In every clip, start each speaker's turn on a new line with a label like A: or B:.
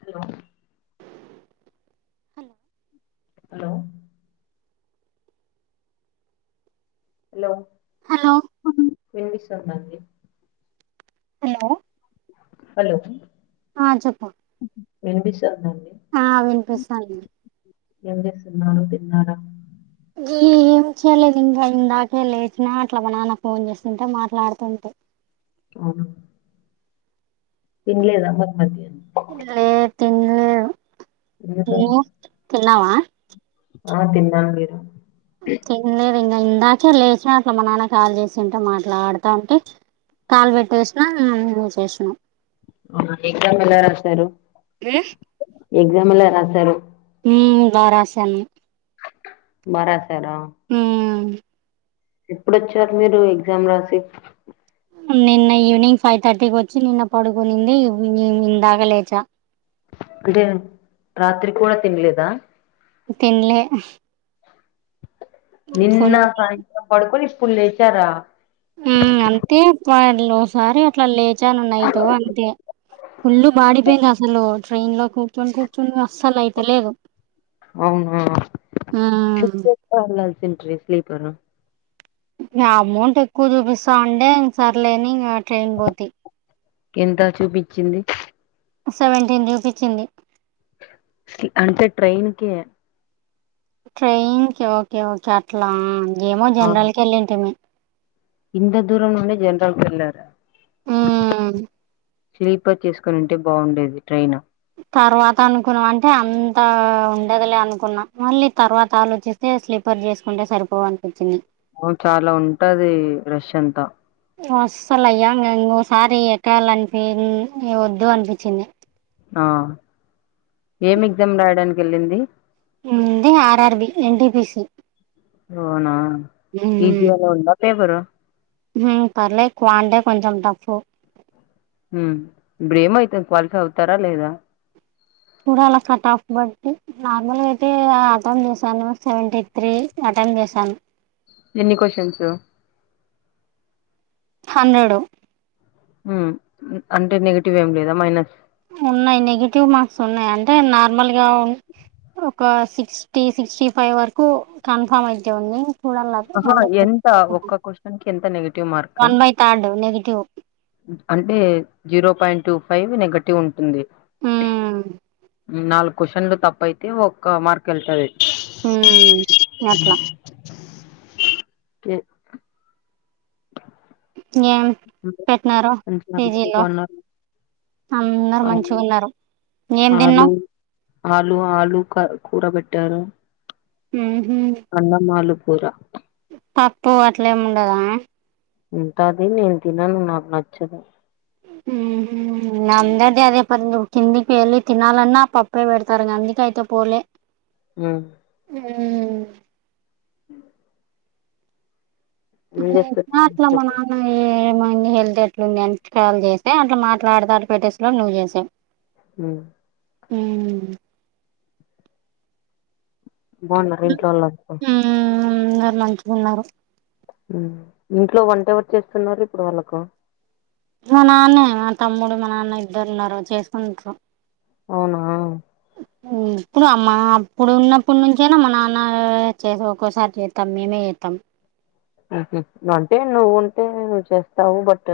A: Hello
B: hello
A: hello hello
B: hello
A: వింపిస్తుందడి
B: hello
A: hello
B: ఆ చెప్పు
A: వినిపిస్తుందండి
B: ఆ [unintelligible]
A: ఏం చేస్తున్నారు తిన్నారా
B: ఈ ఏం చేయలేదు ఇంకా ఇందాకే లేచినా అట్లా మా నాన్న ఫోన్ చేస్తుంటే మాట్లాడుతుంటే
A: అవునా తినలేదా మరి మధ్యాహ్నం
B: లే తినలేదు
A: ఎందుకు
B: నువ్వు తిన్నావా
A: ఆ తిన్నా మీరు
B: తినలేదు లేదు ఇంకా ఇందాకే లేచ అట్ల మా నాన్న కాల్ చేసింటే మాట్లాడుతా ఉంటి కాలు పెట్టేసిన నువ్వు చేసినవ్
A: అవునండి ఎగ్జామ్ ఎలా రాశారు ఎగ్జామ్ ఎలా రాశారు
B: హ్మ్ బారాసను
A: బారాసారా
B: మ్మ్
A: ఎప్పుడొచ్చారు మీరు ఎగ్జామ్ రాసి
B: నిన్న ఈవినింగ్ ఫైవ్ థర్టీకి వచ్చి నిన్న పడుకునింది ఇ ఇందాకా లేచా
A: అంటే రాత్రి కూడా తినలేదా
B: తిన్లే
A: నిన్న సాయంత్రం పడుకొని ఇప్పుడు లేచ్చారా
B: హ్మ్ అంతే [unintelligible] ఓసారి అట్లా లేచాను నైట్ అంతే ఫుల్ బాడిపెయిన్స్ అసలు ట్రైన్ లో కూర్చుని కూర్చుని అస్సలు అయితలేదు
A: అవునా బుక్ చేసుకొని వెలసింది స్లీపరు
B: ఇగ అమౌంట్ ఎక్కువ చూపిస్తా ఉంటే ఇం సరలేని ఇంకా ట్రైన్ బోతి
A: ఎంత చూపించింది
B: సెవెంటీన్ చూపించింది
A: ఇంకటే ట్రైన్కి
B: ట్రైన్ కి ఓకే ఓకే అట్లా ఆ ఏమో జనరల్ కి వెళ్ళింటిమీ
A: ఇ దూరం ఉండే జనరాలు వెళ్లార
B: ఆ
A: స్లీపర్ చేసుకునింటే బాగుండేది ట్రైన్
B: తర్వాత అనుకున్నాం అంటే అంత ఉండదులే అనుకున్నాం మళ్ళీ తర్వాత ఆలోచిస్తే స్లీపర్ చేసుకుంటే సరిపోవనిపించింది
A: అవును చాలా ఉంటది రష్ అంతా
B: అసాలయ అ సారి ఎక్కాల అనిపి వద్దు అనిపించింది
A: ఆ ఏం ఎగ్జామ్ రాయడానికి వెళ్ళింది
B: ముంది ఆర్ఆర్బి ఎన్టిపిసి
A: అవునా ఈజి అలో ఉన్నా పే బరు
B: పర్లే క్వాంటే కొంచెం టఫ్
A: హ ఇ్రేమ అవుతుంది క్వాలిఫై అవుతారా లేదా
B: చ అలా కట్ ఆఫ్ బట్టి నార్మల్గా అయితే ఆటం చేశాను సెవెంటీ త్రీ టం వేేశాన్
A: ఎన్ని క్వశ్చన్స్
B: హండ్రెడు
A: అంటే నెగటివ్ ఏం లేదా మైనస్
B: ఉన్నాయి్ నెగిటివ్ మార్క్స్ ఉన్నాయి అంటే నార్మల్ గా ఉ ఒక సిక్స్టీ సిక్స్టీ ఫైవ్ వరకు కన్ఫామ్ అయితే ఉంది చూడాల
A: ఆ
B: అంటే
A: ఎంత ఒక్క క్వశ్చన్ కి ఎంత negative mark
B: one by third negative
A: అంటే zero point two five negative ఉంటుంది
B: ఆ
A: నాలుగు క్వ్చన్లు తప్పు అయితే ఒక్క మార్క్ వెళ్తుంది
B: ఉ అట్లా
A: క [inaudible]
B: ఏం పెట్టినారో
A: మంచిగా అందరూ
B: పిజీలో
A: బాగున్నారు
B: అందరు
A: ఆ
B: మంచిగా ఉన్నారు ఏం తిన్నా
A: ఆలు ఆలు ఆలు కూరబెట్టారు
B: ఆ హ
A: కురా
B: పప్పు అట్లేమి ఉండదా
A: ఉంట అది నేను తిినను నాకు నచ్చదు
B: ఉ అందరిది అదే ప కిందికి వెళ్ళి తినాలన్నా పప్పే పెడతారు గందికి అయితే పోలే
A: ఆ
B: హూ
A: అ
B: అే
A: చేస్తున్నారు
B: చట్ల
A: ఇంట్లో?
B: మా నాన్న హళ్తేట్లుంది ఎంతలు చేస్తే అట్లా మాట్లాడితే అ పెట్టేసలో నువ్వు చేసావు
A: హ
B: హ
A: బాగున్నారు ఇంట్లో వాళ్ళ
B: అందారు మంచుకున్నారు
A: ఇంట్లో వంట ఎవర్ చేస్తున్నారు ఇప్పుడు వాళ్ళకు
B: మా నాన్న మా తమ్ముడు మా నాన్న ఇద్దరు ఉన్నారు చేసుకుంటారు
A: అవునా
B: ఉ ఇప్పుడు అమ్మా అప్పుడు ఉన్నప్పుడు నుంచేనా మా నాన్న చేసి ఒక్కసారి చేస్తాం మేమే చెత్తం
A: ఉహు అంటే నువ్వు ఉంటే నువ్వు చేస్తావు బట్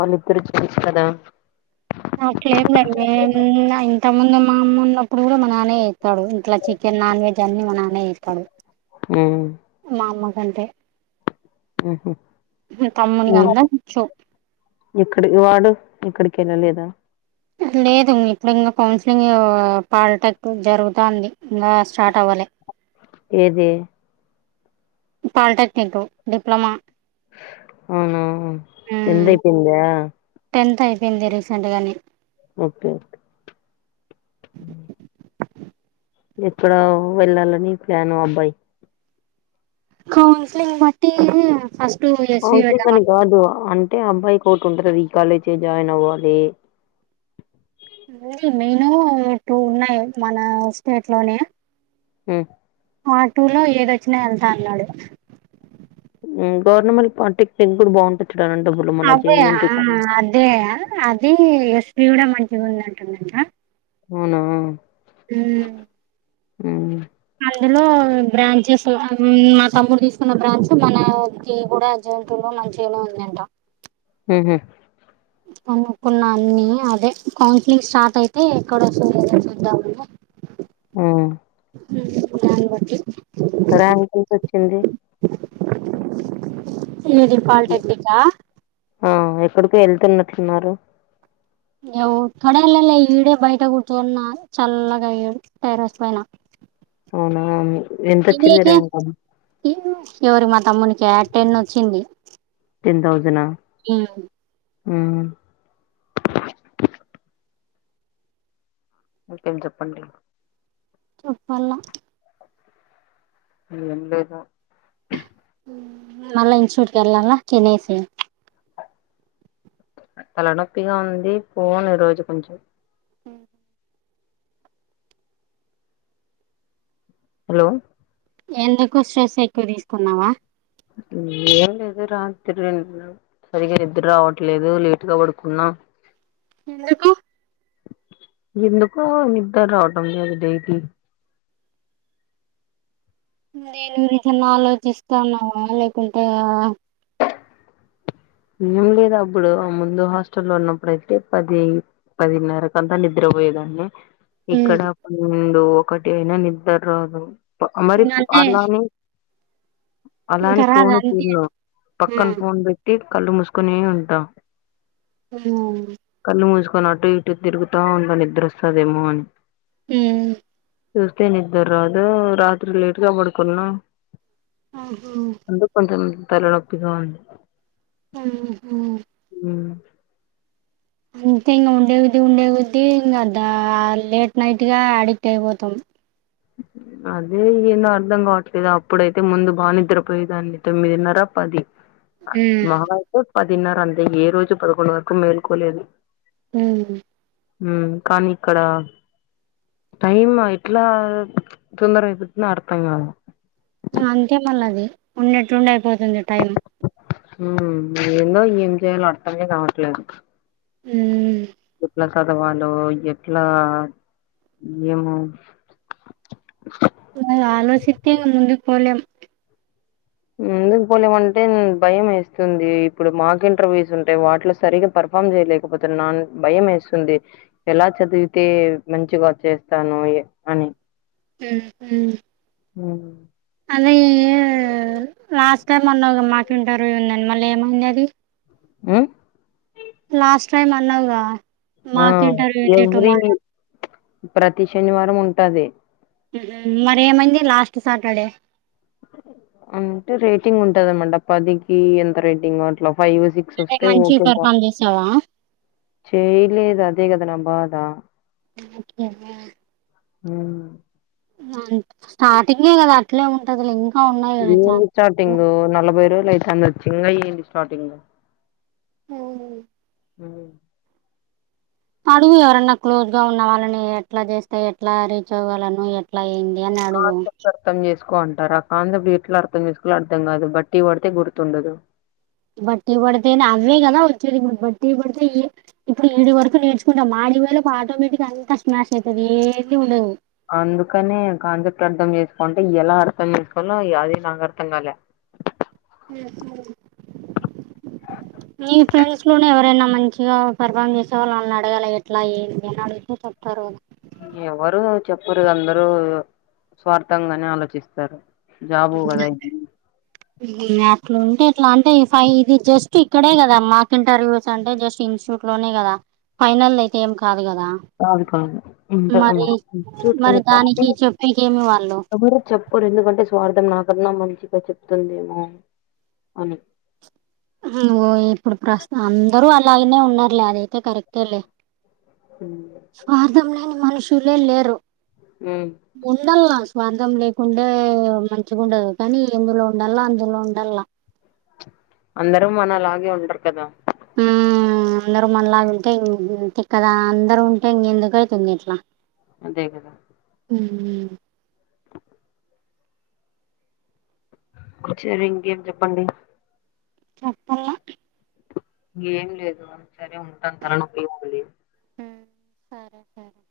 A: వాళ్ళిద్దరు జెంట్స్ కదా
B: అట్లే ఏమి లే మేము ఉన్నా ఇంత ముందు మా ఉన్నప్పుడు కూడా మా నాన్నే చెత్తాడు ఇంట్లో చికెన్ నాన్ వెజ్ అన్ని మా నాన్నే చెత్తాడు
A: ఉమ్
B: మా అమ్మకంటే
A: ఉహు
B: అందరికి వచ్చు
A: ఇక్కడ వాడు ఏక్కడికి వెళ్ళలేదా
B: లేదు ఉన్ని ఇప్పుడు ఇంకా కౌన్సిలింగ్ పాలిటెక్ జరుగుతాంది ఇంకా స్టార్ట్ అవ్వాలే
A: ఏది
B: పాలిటెక్నిక్ డిప్లమా
A: అవునా టెన్త్ అయిపోయిందా
B: టెన్త్ అయిపోయింది రీసెంట్గానే
A: ఓకే ఓకే ఉ ఎక్కడ వెళ్ళాలని ప్లాను అబ్బాయి
B: కౌన్స్లింగ్ బట్టి ఫస్ట్ ఎస్వి
A: కౌన్సిలింగ్
B: పెట్టామను
A: అని కాదు అంటే అబ్బాయి ఒకటి ఉంటది ఆది కాలేజీ జాయిన్ అవ్వాలి
B: లేదు నేను టూ ఉన్నాయి మన స్టేట్ లోనే
A: ఉ
B: ఆ టూ లో ఏదొచ్చినా వెళ్తా అన్నాడు
A: ఊ గవర్నమెంట్ పాలిటిక్స్ కూడా బాగుంటది చూడాలంటే ఇప్పుడు మన
B: అదే ఆ
A: జేఎన్‌టియు కాలేజ్
B: అదే ఆ అదే ఎస్ పీజు కూడా మంచిగా ఉంది అంటుందట
A: అవునా
B: ఉ
A: ఊ
B: అందులో బ్రాంచెస్ ఉమ్ మా తమ్ముడు తీసుకున్న బ్రాంచ్ మనది కూడా ఎంత ఉన్నా మంచిగానే ఉంది అంట
A: ఉహు
B: కనుకున్నా అన్ని అదే కౌన్సిలింగ్ స్టార్ట్ అయితే ఎక్కడ వస్తుందో చూద్దామని
A: ఆ
B: ఉ దాన్ని బట్టి
A: ర్యాంక్ ఎంత వచ్చింది
B: ఏది పాల్టెక్నిక్ ఆ
A: ఆ ఎక్కడికో వెళ్తున్నట్లు ఉన్నారు
B: ఎక్కడ ఏళ్లలే ఈడే బయట కూర్చోన్న చల్లగా ఈ టెర్రస్ పైన
A: అవునా ఎంత వచ్చింది ర్యాంక్
B: ఎవరూ మా తమ్మునికి యా టెన్ వచ్చింది
A: టెన్ తౌషండ్ ఆ
B: ఉ
A: ఉమ్ అకేం చెప్పండి
B: చెప్పాల
A: ఏం లేదు వు
B: మళ ఇన్స్షూట్ కలాన్నా చెన్నైస్
A: తలనొప్పిగా ఉంది పోను ఈ రోజు కొంచెం
B: హ
A: హలో
B: ఎందుకు స్ట్రెస్ ఎక్కువ తీసుకున్నావా
A: అ ఏం లేదు రాత్రి సరిగా నిద్ర రావట్లేదు లేటుగా పడుకున్నా [inaudible]
B: ఎందుకు
A: ఎందుకు నిద్ర రావట లేదు డైలీ
B: దేనిగురించి ఆలోచిస్తా ఉన్నావా లేకుంటే
A: ఏం లేద అబ్బుడు ముందు హాస్టెల్ వన్నప్పుడు పది పదినారకు అంతా నీద్ర వేగంగా ఇక్కడ పండు ఒకటి అయినా నిద్ర రాదు మరి
B: అంటే
A: అలాని
B: ఇంకా
A: అలాని
B: రాదు
A: ఫోన్
B: అంతే
A: చూడను పక్కన ఫోన్ పెట్టుకోని కళ్లు ముస్కునే ఉంటా
B: ఆ
A: కళ్ళు మూసుకొని అటు ఇటు తిరుగుతా ఉంటాను నిద్ర వస్తదేమో అని
B: ఉహ్
A: ఊరికే నిద్ర రాదు రాత్రి లేటుగా పడుకోనా అందుకు కొంచెం తల్లనొప్పిగా ఉంది
B: ఆహా
A: ఉ
B: అంతే ఇంకా ఉండేవిది ఉండే విది ఇంకా ద లేట్ నైట్ గా అడిక్ట్ అయిపోతాం
A: అ అదే ఏందో అర్ధం కావట్లేదు అప్పుడైతే ముందు బాగా నిద్రపోయేదాన్ని తొమ్మిదిన్నర పది మావారు అయితే పదిన్నర అంతే ఏ రోజు పదకొండు వరకు మేలుకోలేదు
B: ఉమ్
A: ఉ కానీ ఇక్కడ టైమ్ ఎట్లా తొందరగా అయిపోతాయి అర్థంకాదు
B: అంతే మళ్ళ అది ఉన్నేట్లుండి అయిపోతుంది టైం
A: మ్ ఎందో ఈఎం చేయాలో అర్థమే కావట్లేదు
B: ఉమ్మ్
A: ఎట్లా చదవాలో ఎట్లా ఏమో
B: ఆలోచిస్తే ముందుకు పోలేం
A: ముందుకు పోలేమంటే భయం వేస్తుంది ఇప్పుడు మాకు ఇంటర్వ్యూస్ ఉంటాయి వాటిలో సరిగా ప ఇన్ఫార్మ్ చేయలేకపోతే నా భయం వేస్తుంది ఎలా చదివితే మంచిగా వచ్చస్తాను ఎ అని
B: మ్ మ్
A: మ్మ్
B: అది లాస్ట్ టైం అన్నవ్ గా మాకు ఇంటర్వ్యూ ఉందనీ, మళ్ళీ ఏమైంది అది.
A: ఉమ్
B: లాస్ట్ టైమ్ అన్నావ్ గా
A: ఆ ఎవ్రీ వీ, ప్రతి శనివారం ఉంటాది.
B: ఉహుమ్ మరి ఏమైంది లాస్ట్ సాటర్డే.
A: అంటే రేటింగ్ ఉంటదన్నమాట, పదికి ఎంత రేటింగ్ అట్లా ఫైవ్, సిక్స్
B: అంటే
A: ఓస్తే
B: మంచి
A: ఓకే ఇంకా
B: పెర్ఫామ్ చేసావా
A: చేయ్ లేదు, అదే కదా నా బాధ.
B: ఆ ఒకే [unintelligible]
A: హుమ్మ్
B: స్టార్టింగే కదా అట్లే ఉంటుందిలే లింగ్
A: ఏంది చాటింగ్ నలభై రోజులు అయితాంది వచ్చి, ఇంగా ఏంది స్టార్టింగ్.
B: ఉహుమ్
A: హుమ్మ్
B: అడుగు ఎవరన్నా క్లోజ్ గా ఉన్న వాళ్ళని, ఎట్లా జేస్తే ఎట్లా రీచ్ అవ్వలని, ఎట్లా ఏం అని అడుగు
A: కోంటారాక్క అందరు [unintelligible] ఎట్లా అర్థం చేసుకోవాలో అర్థం కాదు, బట్టి కోడితే గుర్తుండదు.
B: బట్టి పడితేనే అవ్వే కదా వచ్చేది ఇప్పుడు, బట్టి కోడితే ఏ ఇప్పుడు ఇడివరకే వరకు నేర్చుకున్న మా నీ వల్ల [unintelligible] ఆటోమేటిక్ అంత స్మాష్ అయితాది ఏవి ఉండదు.
A: అందుకనే కాన్సెప్ట్ అర్థం చేసుకుంటే, ఎలా అర్థం చేసుకోవాలో అది నాకు అర్థం కాలే.
B: గెస్ హు మీ ఫ్రెండ్స్ లోనే ఎవరన్న మంచిగా, పర్ఫామ్ చేసేవాళ్ళుని అడగాలే ఎట్లా ఏందీ అని అడిగితే తప్ తారునే
A: ఎవరు చెప్పరు, అందరు స్వార్థంగానే ఆలోచిస్తారు. జాబు గదై
B: అట్లుంటే ఇట్లా అంటే ఈ ఫైవ్ ఇది జస్ట్ ఇక్కడే కదా, మాక్ ఇంటర్వ్యూస్ అంటే జస్ట్ ఇన్స్ ఇంట్లోనే కదా, ఫైనల్ అయితే ఏం కాదు కదా.
A: కాదు కాదు ఇంట్ల మా
B: మరి మరి దానికి చెప్పేకేమి వాళ్ళు
A: [unintelligible] చెప్ప [unintelligible] ఎందుకంటే స్వార్థం, నాకన్నా మంచిగా చెప్తుందేమో అని, అని
B: ఓ ఇప్పుడు ప్రస్త్ అందరూ అలాగనే ఉన్నారులే, అదైతే కరెక్టే లే.
A: ఉమ్.
B: స్వార్థం లేని మనుషులే లేరు. ఉండల్నా స్వార్థం లేకుండ మంచిగుండదు, కానీ ఎందులో ఉండాల్నో అందులో ఉండాల్నా.
A: అందరు మనలాగే ఉండర్ కదా.
B: ఉమ్ అందరు మనలాగుంటే ఇన్ ఇంతే కదా, అందరు ఉంటే ఇంగ ఎందుకు అయితుంది ఇట్లా.
A: అదే గదా
B: ఉమ్మ్
A: కూర్చోరి ఇంకేం చెప్పండి.
B: చెప్పాల
A: ఏం లేదు గని, సరే ఉంటాను తలనొప్పిగా ఉంది.
B: ఉమ్ సరే సరే.